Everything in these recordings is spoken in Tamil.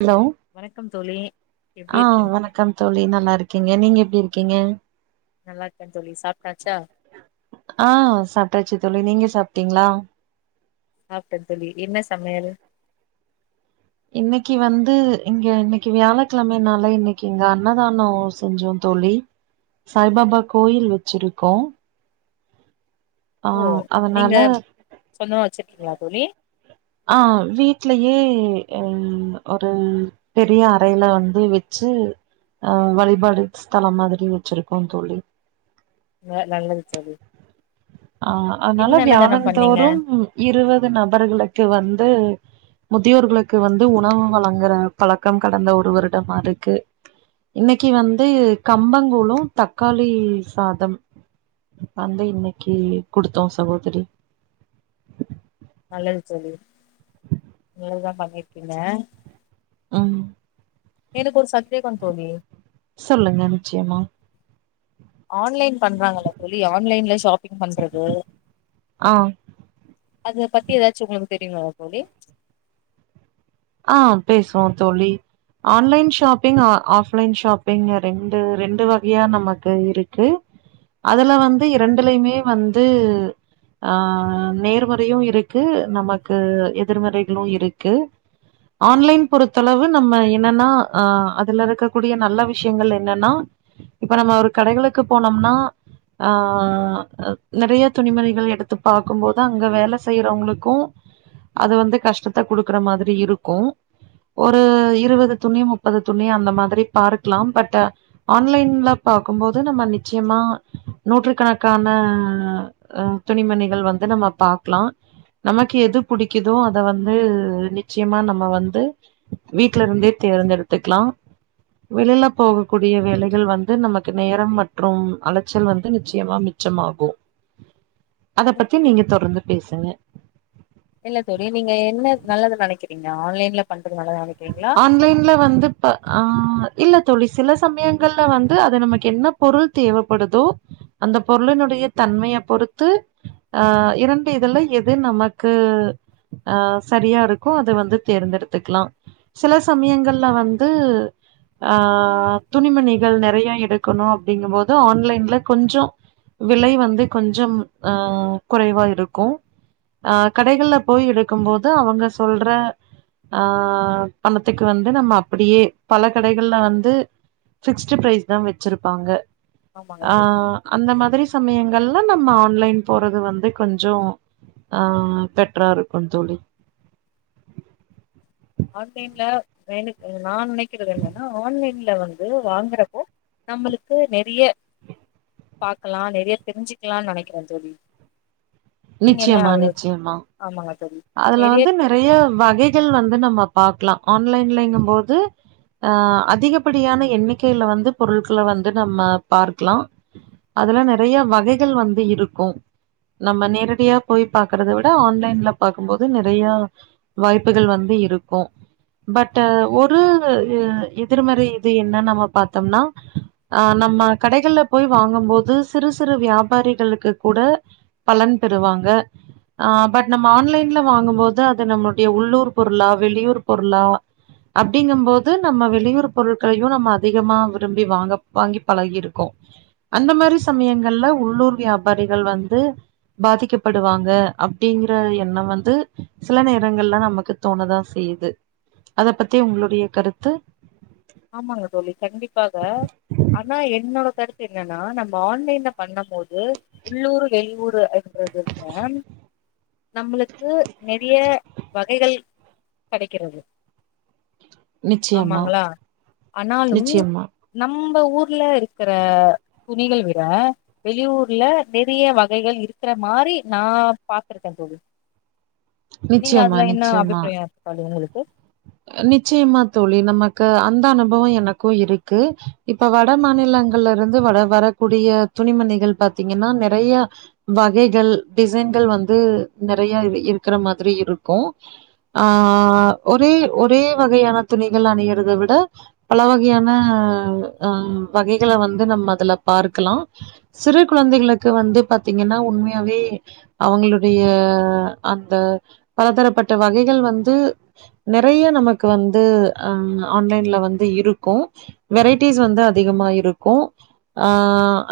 ஹலோ வணக்கம் தோழி எப்டி ஆஹ இருக்கீங்க வணக்கம் தோழி நல்லா இருக் க்கேங்க நீங்க எப்டி இருக்கீங்க நல்லா இருக்கே தோழி சாப்ட்டாச்சா ஆ சாப்டாச்சு தோழி நீங்க ஸ் சாப்டீங்களா சாப்டேன் தோழி என்ன சமையல் இன்னைக்கி வந்து இங்க இன்னைக்கி வியாழக்கிழமையினால இன்னைக்கி இங்க அன்னதானோ செஞ்சோ தோழி சாய்பாபா கோயில் வச்சிருக்கோ ஆ ஓ நீங்க அதனால [unintelligible] தோழி ஆ வீட்லயே ம் ஒரு பெரிய அறையில வந்து வச்சு ஆ வழிபாடு ஸ்தலம் மாதிரி வச்சிருக்கோ தோழி வ நல்லது தோழி அ அதனால என்ன அன்னதானம் பண்ணீங்க வியாழன்தோறும் இருபது நபர்களுக்கு வந்து முதியோர்களுக்கு வந்து உணவு வழங்குற பழக்கம் கடந்த ஒரு வருடமா இருக்கு இன்னைக்கு வந்து கம்பங்கூழும் தக்காளி சாதம் வந்து இன்னை க்கி குடுத்தோம் சகோதரி நல்லது தோழி நல்லதுதா பண்ணிருக்கீங்க ஆம் எனக்கு ஒரு சந்தேகோ தோழி சொல்லுங்க நிச்சயமா ஆன்லைன் பண்றாங்கள தோழி ஆன்லைன்ல ஷாப்பிங் பண்றது ஆ அத பத்தி ஏதாச்சு உங்களுக்கு தெரியுமா தோழி ஆ பேசுவோம் தோழி ஆன்லைன் ஷாப்பிங் ஆஃப்லைன் ஷாப்பிங் ரெண்டு ரெண்டு வகையா நமக்கு இருக்கு அதுல வந்து ரெண்டுலையுமே வந்து அஹ நேர்முறையும் இருக்கு நமக்கு எதிர்மறைகளும் இருக்கு ஆன்லைன் பொறுத்தளவு நம்ம என்னன்னா ஆ அதுல இருக்கக்கூடிய நல்ல விஷயங்கள் என்னன்னா இப்ப நம்ம ஒரு கடைகளுக்கு போனோம்னா ஆ அ நெறைய துணிமணிகள் எடுத்து பாக்கும் போது அங்க வேல செய்யறவங்களுக்கு அது வந்து கஷ்டத்த குடுக்குற மாதிரி இருக்கும் ஒரு இருபது துணி முப்பது துணி அந்த மாதிரி பார்க்கலாம் பட் ஆன்லைன்ல பாக்கும்போது நம்ம நிச்சயமா நூற்று கணக்கான துணிமணிகள் வந்து நம்ம பாக்லாம் நமக்கு எது புடிக்குதோ அத வந்து நி ச்சயமா நம்ம வந்து வீட்டுல இருந்தே தேர்ந்தெடுத்துக்கலாம் வெளில போகக்கூடிய வேலைகள் வந்து நமக்கு நேரம் மற்றும் அலைச்சல் வந்து நிச்சயமா மிச்சமாகும் இல்ல தோழி நீங்க என்ன நல்லது நெனைக்கி நீங்க ஆன்லைன்ல பண்றதுனாலதா [unintelligible] ஆன்லைன்ல வந்து ப்ப ஆ இல்ல தேழி சில சமயங்கள்ல வந்து அத நமக்கு என்ன பொருள் தேவைப்படுதோ அந்த பொருளினுடைய தன்மைய பொறுத்து ஹ இரண்டு இதுல எது நமக்கு அஹ சரியா இருக்கோ அத வந்து தேர்ந்தெடுத்துக்கலாம் சில சமயங்கள்ல வந்து ஆ துணிமணிகள் நெறைய எடுக்கணு அப்டிங்கும்போது ஆன்லைன்ல கொஞ்சம் விலை வந்து கொஞ்சம் ஆ குறைவா இருக்கு ஆ கடைகள்ல போய் எடுக்கும்போது அவங்க சொல்ற ஆ பணத்துக்கு வந்து நம்ம அப்படியே பல கடைகள்ல வந்து பிக்ஸ்டு பிரைஸ் தான் வச்சிருப்பாங்க ஆமாங்க ஆ தோழி அந்த மாதிரி சமயங் எல்லா நம்ம ஆன்லைன் போறது வந்து கொஞ்சொ அ பெட்ரா இருக்கு தோழி ஆன்லைன்ல வேண நான் நினைக்கறது என்னன்னா ஆன்லைன்ல வந்து வாங்குறப்போ நம்மளுக்கு நிறைய பாக்கலாம் நிறைய தெரிஞ்சுக்கலாம்னு நெனைக்கிறேன் தோழி நீங்க என்ன நிச்சயமா ஆள்க நிச்சயமா ஆமாங்க அதுல வந்து நெறைய வகைகள் வந்து நம்ம ம பாக்லா ஆன்லைன்லைங்கும் போது அ அதிகபடியான எண்ணிக்கைல வந்து பொருள்கள வந்து நம்ம பார்க்கலா அதுல நெறைய வகைகள் வந்து இருக்கும் நம்ம நேரடியா போய் பாக்குறத விட ஆன்லைன்ல பாக்கும்போபது நெறைய வாய்ப்புகள் வந்து இருக்கும் பட் ஒரு எதிர்மறை இது என்னனு நம்ம பாத்தோம்னா ஆஹ் நம்ம கடைகள்ல போய் வாங்கும் போது சிறு சிறு வியாபாரிகளுக்கு கூட பலன் பெறுவாங்க ஹ பட் ம்ம ஆன்லைன்ல வாங்கும்போது அது நம்முடைய உள்ளூர் பொருளா வெளியூர் பொருளா அப்டிங்கம்போது நம்ம வெளியூர் பொருட்களையு நம்ம அதிகமா விரும்பி வாங்க வாங்கி பழகிருக்கோ அந்த மாரி சமயங்கள்ல உள்ளூர் வியா வரிகள் வந்து பாதிக்கப்படுவாங்க அப்டிங் எண்ண வந்து சில நேரங்கள்ல நமக்கு தோணதான் செய்யுது அத பத்தி உங்களுடைய கருத்து ஆமாங்க தோழி கண்டிப்பாக ஆனா என்னோட கருத்து என்னன்னா நம்ம ஆன்லைன்ல பண்ணும் போது உள்ளூரு வெளியூரு எது தான் நம்மளுக்கு நெறிய வகைகள் கெடைக்கிறது நிச்சயமா ஆமாங்களா ஆனாலும் நிச்சயமா, நம் நம்ம ஊர்ல இருக்கிற துணிகள் விட வெளியூர்ல நிறைய வகைகள் இருக்கிற மாதரி நான் பாத்துருக்கேன் தோழி நீங்க நிச்சயமா, அதுல என்ன நிச்சயமா. அபிப்பிராய படுது உங்களுக் வ நிச்சயமா தோழி நமக்கு அந்த அனுபவ எனக்கு இருக்கு இப்ப வட மாநிலங்கள்ல இருந்து வட வரக்கூடிய துணிமணிகள் பாத்தீங்கன்னா நிறைய வகைகள் டிசைன்கள் வந்து நெறயா இருக்கிற மாதிரி இருக்கு ஆ ஒரே ஒரே வகையான துணிகள் அணிகிறத விட பல வகையான ஹ வகைகள வந்து நம்ம அதுல பார்க்கலாம் சிறு குழந்தைகளுக்கு வந்து பாத்தீங்கன்னா உண்மையாவே அவங்களுடைய அந்த பலதரப்பட்ட வகைகள் வந்து நே றைய நமக்கு வந்து அ ஆன்லைன்ல வந்து இருக்கு வெரைட்டிஸ் வந்த அதிகமா இருக்கு ஆ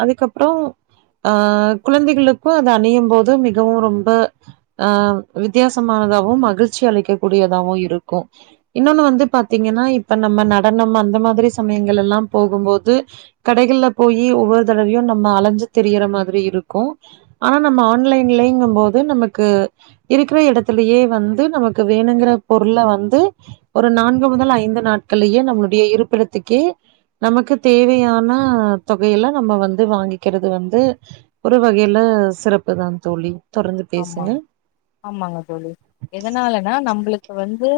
அதுக்கப்றோ அ குழந்தைகளுக்கு அது அணியும் போது மிகவு ரொம்ப அ வித்தியாசமானதாவு மகிழ்ச்சி அளிக்க கூடியதாவு இருக் கொ இன்னொன்னு வந்து பாத்தீங்கன்னா இப்ப நம்ம நடனம் அந்த மாதிரி சமயங்கள் எல்லா போகும்போது கடைகள்ல போயி ஒவ்வொரு தடவையு நம்ம அலஞ்சு திரியிற மாதிரி இருக்கு ஆனா நம்ம ஆன்லைன்லைங்கும் போது நமக்கு இருக்கிற எடத்துலயே வந்து நமக்கு வேணுங்குற பொருள வ வந்து ஒரு நான்கு முதல் ஐந்து நாட்களயே நம்மளுடைய இருப்பிடத்துக்கே நமக்கு தேவையான தொகையில நம்ம வந்து வாங்கிக்கிறது வந்து ஒரு வகையில சிறப்புதான் தோழி தொடர்ந்து ஆமா பேசுங்க ஆமாங்க தோழி எதனாலனா நம்பளுக் இப்ப வந்து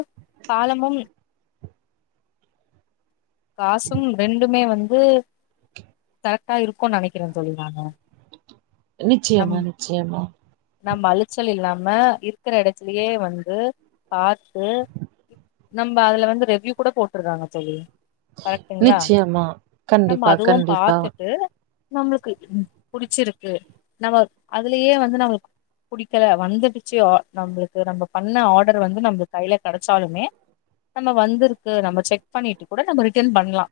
காலமும் காசும் ரெண்டுமே வந் அது கரெக்டா இருக்கும்னு நெனைக்கிறேன் தோழி நானு நம் நிச்சயமா நிச்சயமா ம்ம இருக்குற எடத்துலயே வந்து பாத்து நம்ம அதுல வந்து ரெவ்யூ கூட போட்டுறாங்க தோழி கரெக்ட்டுங்களா நிச்சயமா கண்டிப்பா கண்டிப்பா நம்ளுக்கு புடுச்சிருக்கு நம்ம அதுலயே வந்து நம்மளுக்கு புடிக்கல வந்துடுச்சு நம்ளுக்கு நம்ப பண்ண ஆர்டர் வந்து நம்ம கைல கெடச்சாலுமே நம்ம வந்திருக்கு நம்ம செக் பண்ணிட்டு கூட நம்ம ரி டென் பண்ணலா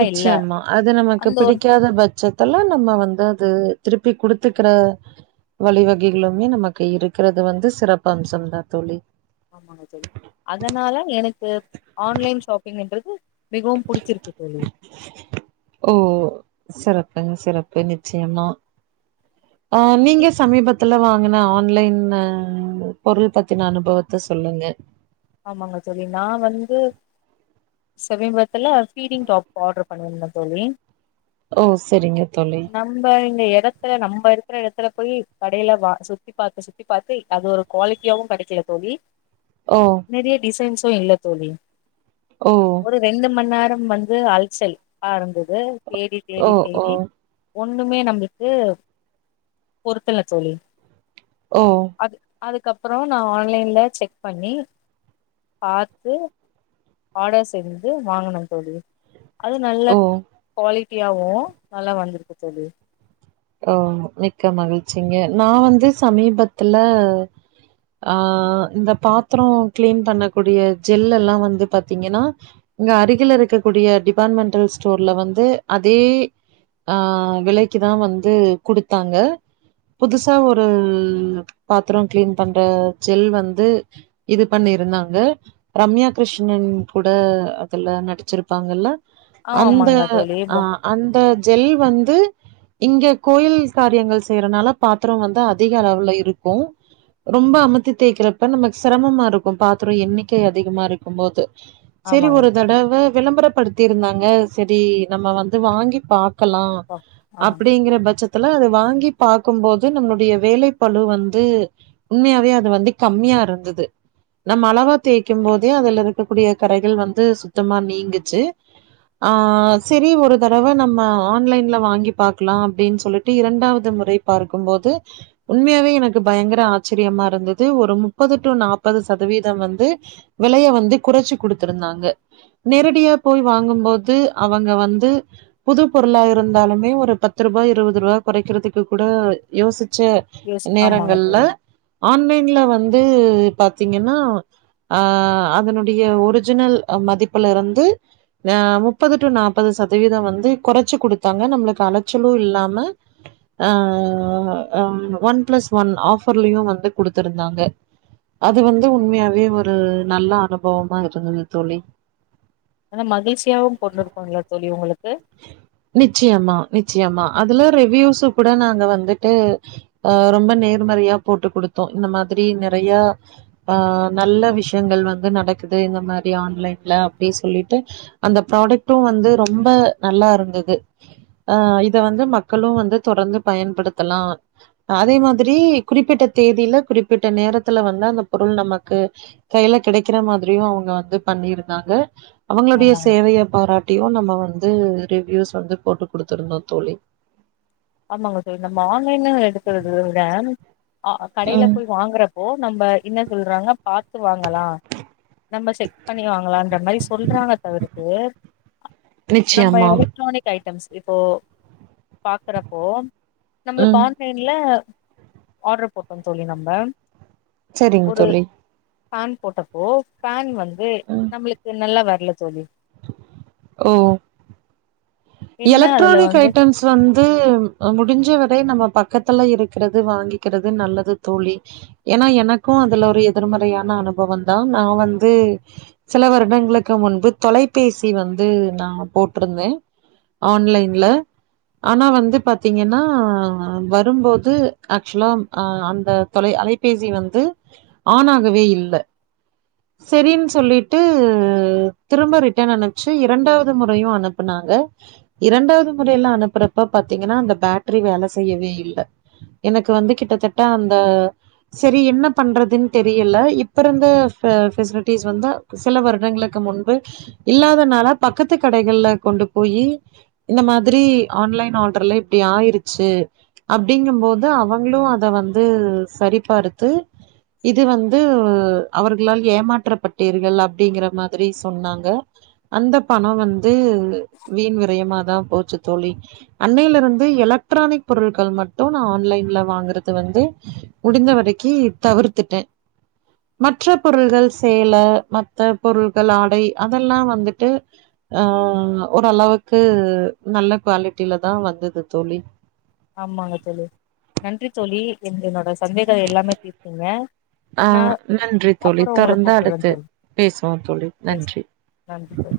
நிச்சயமா அது நமக்கு ஒரு பிடிக்காத பட்சத்துல நம்ம வந்து அது திருப் இப்படி குடுத்துக்கிற வழிவகைகளுமே நமக்கு இருக்கிறது வந்து சிறப்பு அம்சம்தான் தோழி ஆமாங்க சரி அதனால எனக்கு ஆன்லைன் ஷாப்பிங்ன்றது மிகவும் புடிச்சிருக்கு தோழி ஓ சிறப்புங்க சிறப்பு நிச்சயமா ஆ நீ நீங்க சமீபத்துல வாங் [inaudible] ஆன்லைன் பொருள் பத்தின அனுபவத்த சொல்லுங்க ஆமாங்க தோழி நா வந்து சமிபத்துல பீடிங் டாப் ஆட்ரு பன்னிருந்தே தோழி ஓ செரிங்க தோழி இந்த இடத்துல நம்ம இருக்கிற இடத்துல போய் கடயில வா சுத்தி பாத்து சுத்தி பாத்து அது ஒரு குவாலிட்டியாவ கெ. டைக்கல தோழி ஓ நெறைய டிசைன்சோ இல்ல தோழி ஓ ஒரு ரெண்டு மணி நேர ம் வந்து அல்சல் அ இருந்தது தேடி ஓ தேடி ஓ தேடி ஒண்ணுமே நம்புளுக்கு பொருத்தல தோலி ஓ அதுக்கப்புறம் நா ஆன்லைன்ல செக் பண்ணி பாத்து ஆடர் செஞ்சி வாங்கன தோலி அது நல்ல ஓ குவாலி [inaudible] நல்லா வந்திருக்கு தோலி ஓ மிக்க மகிழ்ச்சிங்க நா வந்து சமீபத்துல அ இந்த பாத்றோம் கிளீன் பண்ணக்கூடிய ஜெல்லல்லா வந்து பாத்தீங்கன்னா இங்க அருகில இருக்கக்கூடிய டிபார்ட்மெண்டல் ஸ்டோர்ல வந்து அதே அ விலைக்குதா வந்து து குடுத்தாங்க புதுசா ஒரு பாத்றோம் கிளீன் பண்ற ஜெல் வந்து இது பண்ணிருந்தாங்க ரம்யா கிருஷ்ணன் கூட அதுல நடிச்சிருப்பாங்கல்ல ஆமா அந்த ஆமாங்க தோழி அ ப அந்த ஜெல் வந்து இங்க கோயில் காரியங்கள் செய்யிறனால பாத்றோ வந்து அதிக அளவில இருக்கோம் ரொம்ப அமித்தி தேய்க்கிறப்ப நமக்கு சிரமமா இருக்கோ பாத்றோ எண்ணிக்கை அதிகமா இருக்கும் போது செரி ஆமாங்க ஒரு தோழி தடவ விளம்பரப்படுத் இருந்தாங்க செரி நம்ம வந்து வாங்கி பா க்கலா ப ஆ அப்டிங்கற பட்சத் துல வாங்கி பாக்கும்போது நம்மளுடைய வேலை பலு வந்து உண்மையாவே அது வந்து கம்மியா இருந்தது நம்ம அளவா தேய்க்கும் போதே அதுல இருக்கக்கூடிய கரைகள் வந்து சுத்தமா நீங்குச்சு ஆ செரி ஒரு தடவ நம்ம ஆன்லைன்ல வாங்கிப் பாக்லாம் அப்டின் சொல்லிட்டு இரண்டாவது முறை பார்க்கும்போது உண்மயாவே எனக்கு பயங்கர ஆச்சரியமா இருந்தது ஒரு முப்பது டு நாற்பது சதவீதம் வந்து விலைய வந்து குறைச்சு குடுத்துருந்தாங்க நேரடியா போய் வாங்கும்போது அவங்க வந்து புது பொருளா இருந்தாலுமே ஒரு பத்து ரூபாய் இருவது ரூபாய் குறைக்கிறதுக்கு கூட யோசி சேர் யோசி ஆமாங்க நேரங்கள்ல தோழி ஆன்லைன்ல வந் து பாத்தீங்கன்னா அ அதனுடைய ஒரிஜினல் மதிப்புலருந்து முப்பது டு நாப்பது சதவீத வந்து கோறச்சு கொடுத்தாங்க நம்மளுக்கு அ அலைச்சல்லோம் இல்லாம அ ஒன் பிளஸ் ஒன் ஆஃபர்லயு வந்து குடுத்திருந்தாங்க அது வந்து உண்மயாவே ஒரு நல்ல அனுபவமா இருந்தது தோழி ஆனா மகிழ்ச்சியாவு கொண்டிருக்கும்ல தோழி உங்களுக்கு நிச்சயமா நி நிச்சயமா அதுல ரிவ்யூசுகூட நாங்க வந்துட்டு அ ரொம்ப நேர்மறையா போட்டு கொடுத்தோ இந்த மாரி நெறைய ஆ நல்ல விஷயங்கள் வந்து நடக்குது இந்த மாரி ஆன்லைன்ல அப்டி சொல்லிட்டு அந்த ப்ராடக்ட்டோ வந்து ரொம்ப நல்லா இருந்தது ஆ இத வந்து மக்கலோம் வந்து தொடர்ந்து பயன்படுத்தலா அதே மாரி குறிப்பிட்ட தேதியில குறிப்பிட்ட நேரத்துல வந்து அந்த பொருள் நமக்கு கையில கெடைக்கேறா மாரியும் அவங்க வந்து பண்ணிருந்தாங்க அவங்களுடைய ஆமாங்க சேவைய தோழி பாராட்டியும் நம்ம வந்து இது ரிவூஸ் வந்து போட்டு கொடுத்துருந்தோம் தோழி ஆமாங்க சார் நம்ம ஆன்லைன் எடுத்ததுற ஆ ஆ வாங்கிகடையில ம் போய் வாங்குறப்போ நம்ம இன்ன சொல்றாங்க பாத்து வாாங்களா நம்ம செக்ப் பண்ணி வாாங்களா மாரி சொல்றாங்க தவிரக்கு நம்ம நிச்சயமா எலக்ட்ரானிக் ஐ இப்போ பாக்குற ஓம் நம்மளுக்கு ம் ஆன்லைன்ல ஆர்டர் போட்டோம் சொல்லி நம்ப செரிங்க தோழி ஃபேன் போட்டப்போ ஃபேன் வந்து தே ம் நம்மளுக்கு நல்ல வார் நல்ல தோழி ஓ ஓ என்ன அதுல எலக்ட்ரானிக் வந்து ஐட்டம்ஸ் வந்து முடிஞ்ச இபபவே நம்ம பக்கத்துல இருக்கிறது வாங்கிக்கிறது நல்லது தோழி ஏன்னா எனக்கும் அதுல ஒரு எதிர்மறையான அனுபவம் தான் நான் வந்து சில வருடங்களுக்கு முன்பு தொலைபேசி வந்து நான் போட்டிருந்தேன் ஆன்லைன்ல ஆனா வந்து பாத்தீங்கன்னா வரும்போது ஆக்சுவலா அந்த தொலை அலைபேசி வந்து ஆன் ஆகவே இல்ல சரினு சொல்லிட்டு திரும்ப ரிட்டன் அனுப்பிச்சு இரண்டாவது முறையும் அனுப்புனாங்க இரண்டாவது முறையில அனுப்புறப்ப பாத்தீங்கன்னா அந்த பேட்டரி வேலைசெய்யவே இல்ல எனக்கு வந்து கிட்டத்தட்ட அந்த செரி என்ன பண்றதுன்னு தெரியல இப்ப இருந்த ஃபெசில் பெசிலிட்டிஸ் வந்து சில வருடங்களுக்கு முன்பு இல்லாதனால பக்கத்து கடகள்ல கொண்டு போயி இந்த மாதிரி ஆன்லைன் ஆர்டர்ல இப்படி ஆயிருச்சு அப்படிங்கும்போது அவங்களு அத வந்து சரிபார்த்து இது வந்து அவர்களால் ஏமாற்றப்பட்டீர்கள் அப்டிங்கிற மாரி சொன்னாங்க அந்த பணம் வந்து வீண் விரயமாதான் போச்சு தோழி அன்னையில இருந்து எலக்ட்ரானிக் பொருட்கள் மட்டும் நான் ஆன்லைன்ல வாங்கறது வந்து முடிந்தவரைக்கு தவிர்த்துட்டேன் மற்ற பொருள்கள் சேல மற்ற பொருள்கள் ஆடை அதெல்லாம் வந்துட்டு அஹ் ஓரளவுக்கு நல்ல குவாலிட்டில தான் வந்தது தோழி ஆமாங்க தோழி நன்றி தோழி என் என்னோட சந்தேகத்தை எல்லாமே தீர்த்திங்க ஆஹ் நன்றி தோழி தொடர்ந்து கூப்பிடுறே அடுத்து தோழி பேசுவோம் தொழில் பேச நன்றி நன்றி தோழி